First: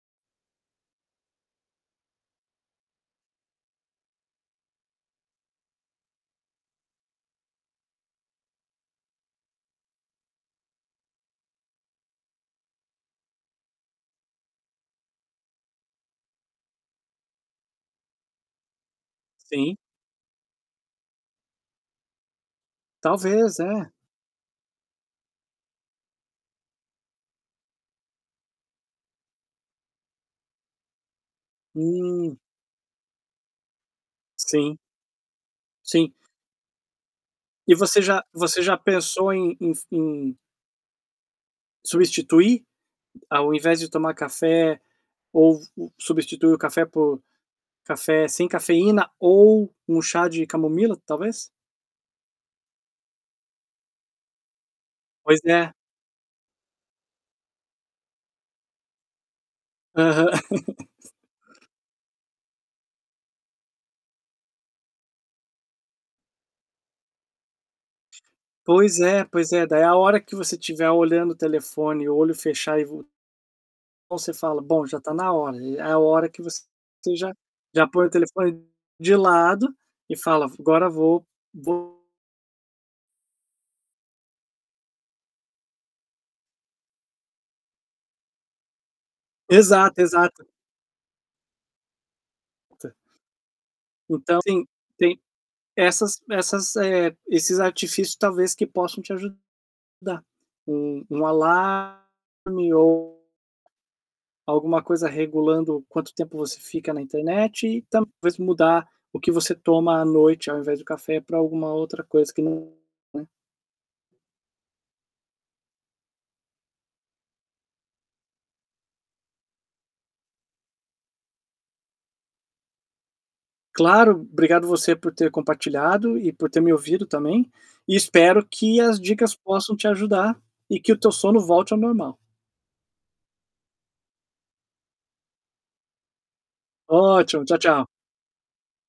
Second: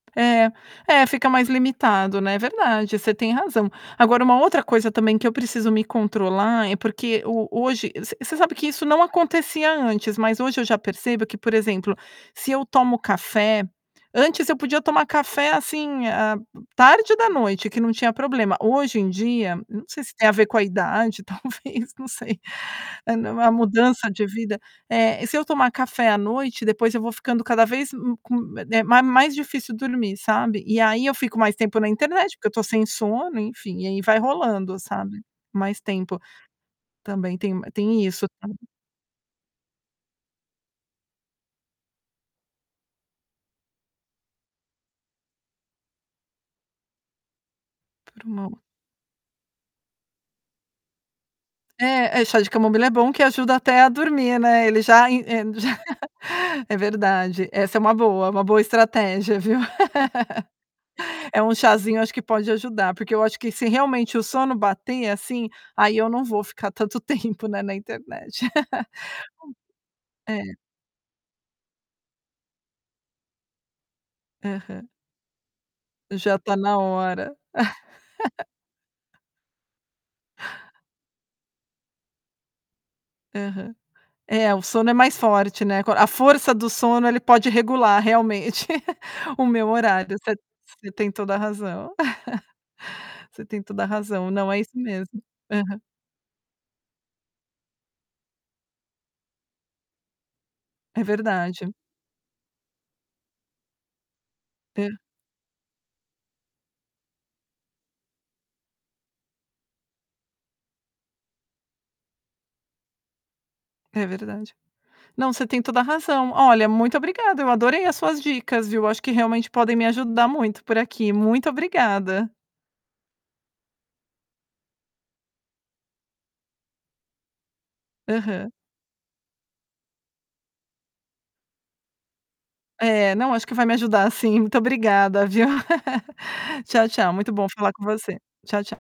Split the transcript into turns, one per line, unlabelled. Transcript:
É é fica mais limitado, né. É verdade, você tem razão. Agora uma outra coisa também que eu preciso me controlar, é porque o hoje você você sabe que isso não acontecia antes, mas hoje eu já percebo que, por exemplo, se eu tomo café antes eu podia tomar café, assim, eh, tarde da noite que não tinha problema. Hoje em dia,
Sim.
não sei se tem a ver com a idade, talvez, não sei, é na uma
Talvez, é.
mudança de vida. Eh, se eu tomar café à noite, depois eu vou ficando cada vez com eh, ma mais difícil dormir, sabe. E aí eu fico mais tempo na internet,
Hum.
porque eu tô sem sono, enfim, e aí vai
Sim.
rolando, sabe. Mais
Sim.
tempo. Também tem ma
E você
tem
já
isso
você
[unintelligible]
já pensou em em f em substituir, ao invés de tomar café ou substituir o café por
Por
café sem
uma
cafeína ou um chá de camomila, talvez?
É é chá de camomila é bom que ajuda até a dormir, né. Ele já in
Pois
eh,
é.
já é verdade. Essa é uma boa, uma boa estratégia, viu.
Aham.
É, um chazinho, acho que pode ajudar, porque eu acho que se realmente o sono bater assim, aí eu não vou ficar tanto tempo, né, na internet.
Pois é, pois é, daí a hora que
[unintelligible] É.
você tiver olhando o telefone e o olho fechar e vo você fala: "Bom,
Aham.
já tá na hora", aí é a hora
Já
que
tá
você
na
você já
hora.
já põe o telefone de lado e fala: "Vo agora vou vou"
Aham. É, o sono é mais forte, né. Quan a força do sono, ele pode regular realmente o meu
Exato,
horário. Você
exato.
você tem toda a razão.
Pode ser.
Você tem toda razão.
Então,
Não, é
sim.
isso
Tem
mesmo. Aham.
essas essas, eh, esses artifícios talvez que possam te ajudar.
É
Um um
verdade.
alarme ou alguma
Per
coisa regulando quanto tempo você fica na internet e talvez mudar o que você toma à noite ao invés do café pra alguma outra coisa que não, né.
É verdade. Não, você tem toda razão. Olha, muito obrigada, eu adorei as suas dicas, viu. Acho que realmente podem me ajudar muito por aqui. Muito obrigada.
Claro, obrigado você por ter compartilhado e por ter me ouvido também e espero
Aham.
que as dicas possam te ajudar e que o teu sono volte ao normal.
É, não, acho que vai me ajudar, sim. Muito obrigada, viu. Tchau, tchau. Muito
Ótimo,
bom
tchau,
falar com
tchau.
você. Tchau, tchau.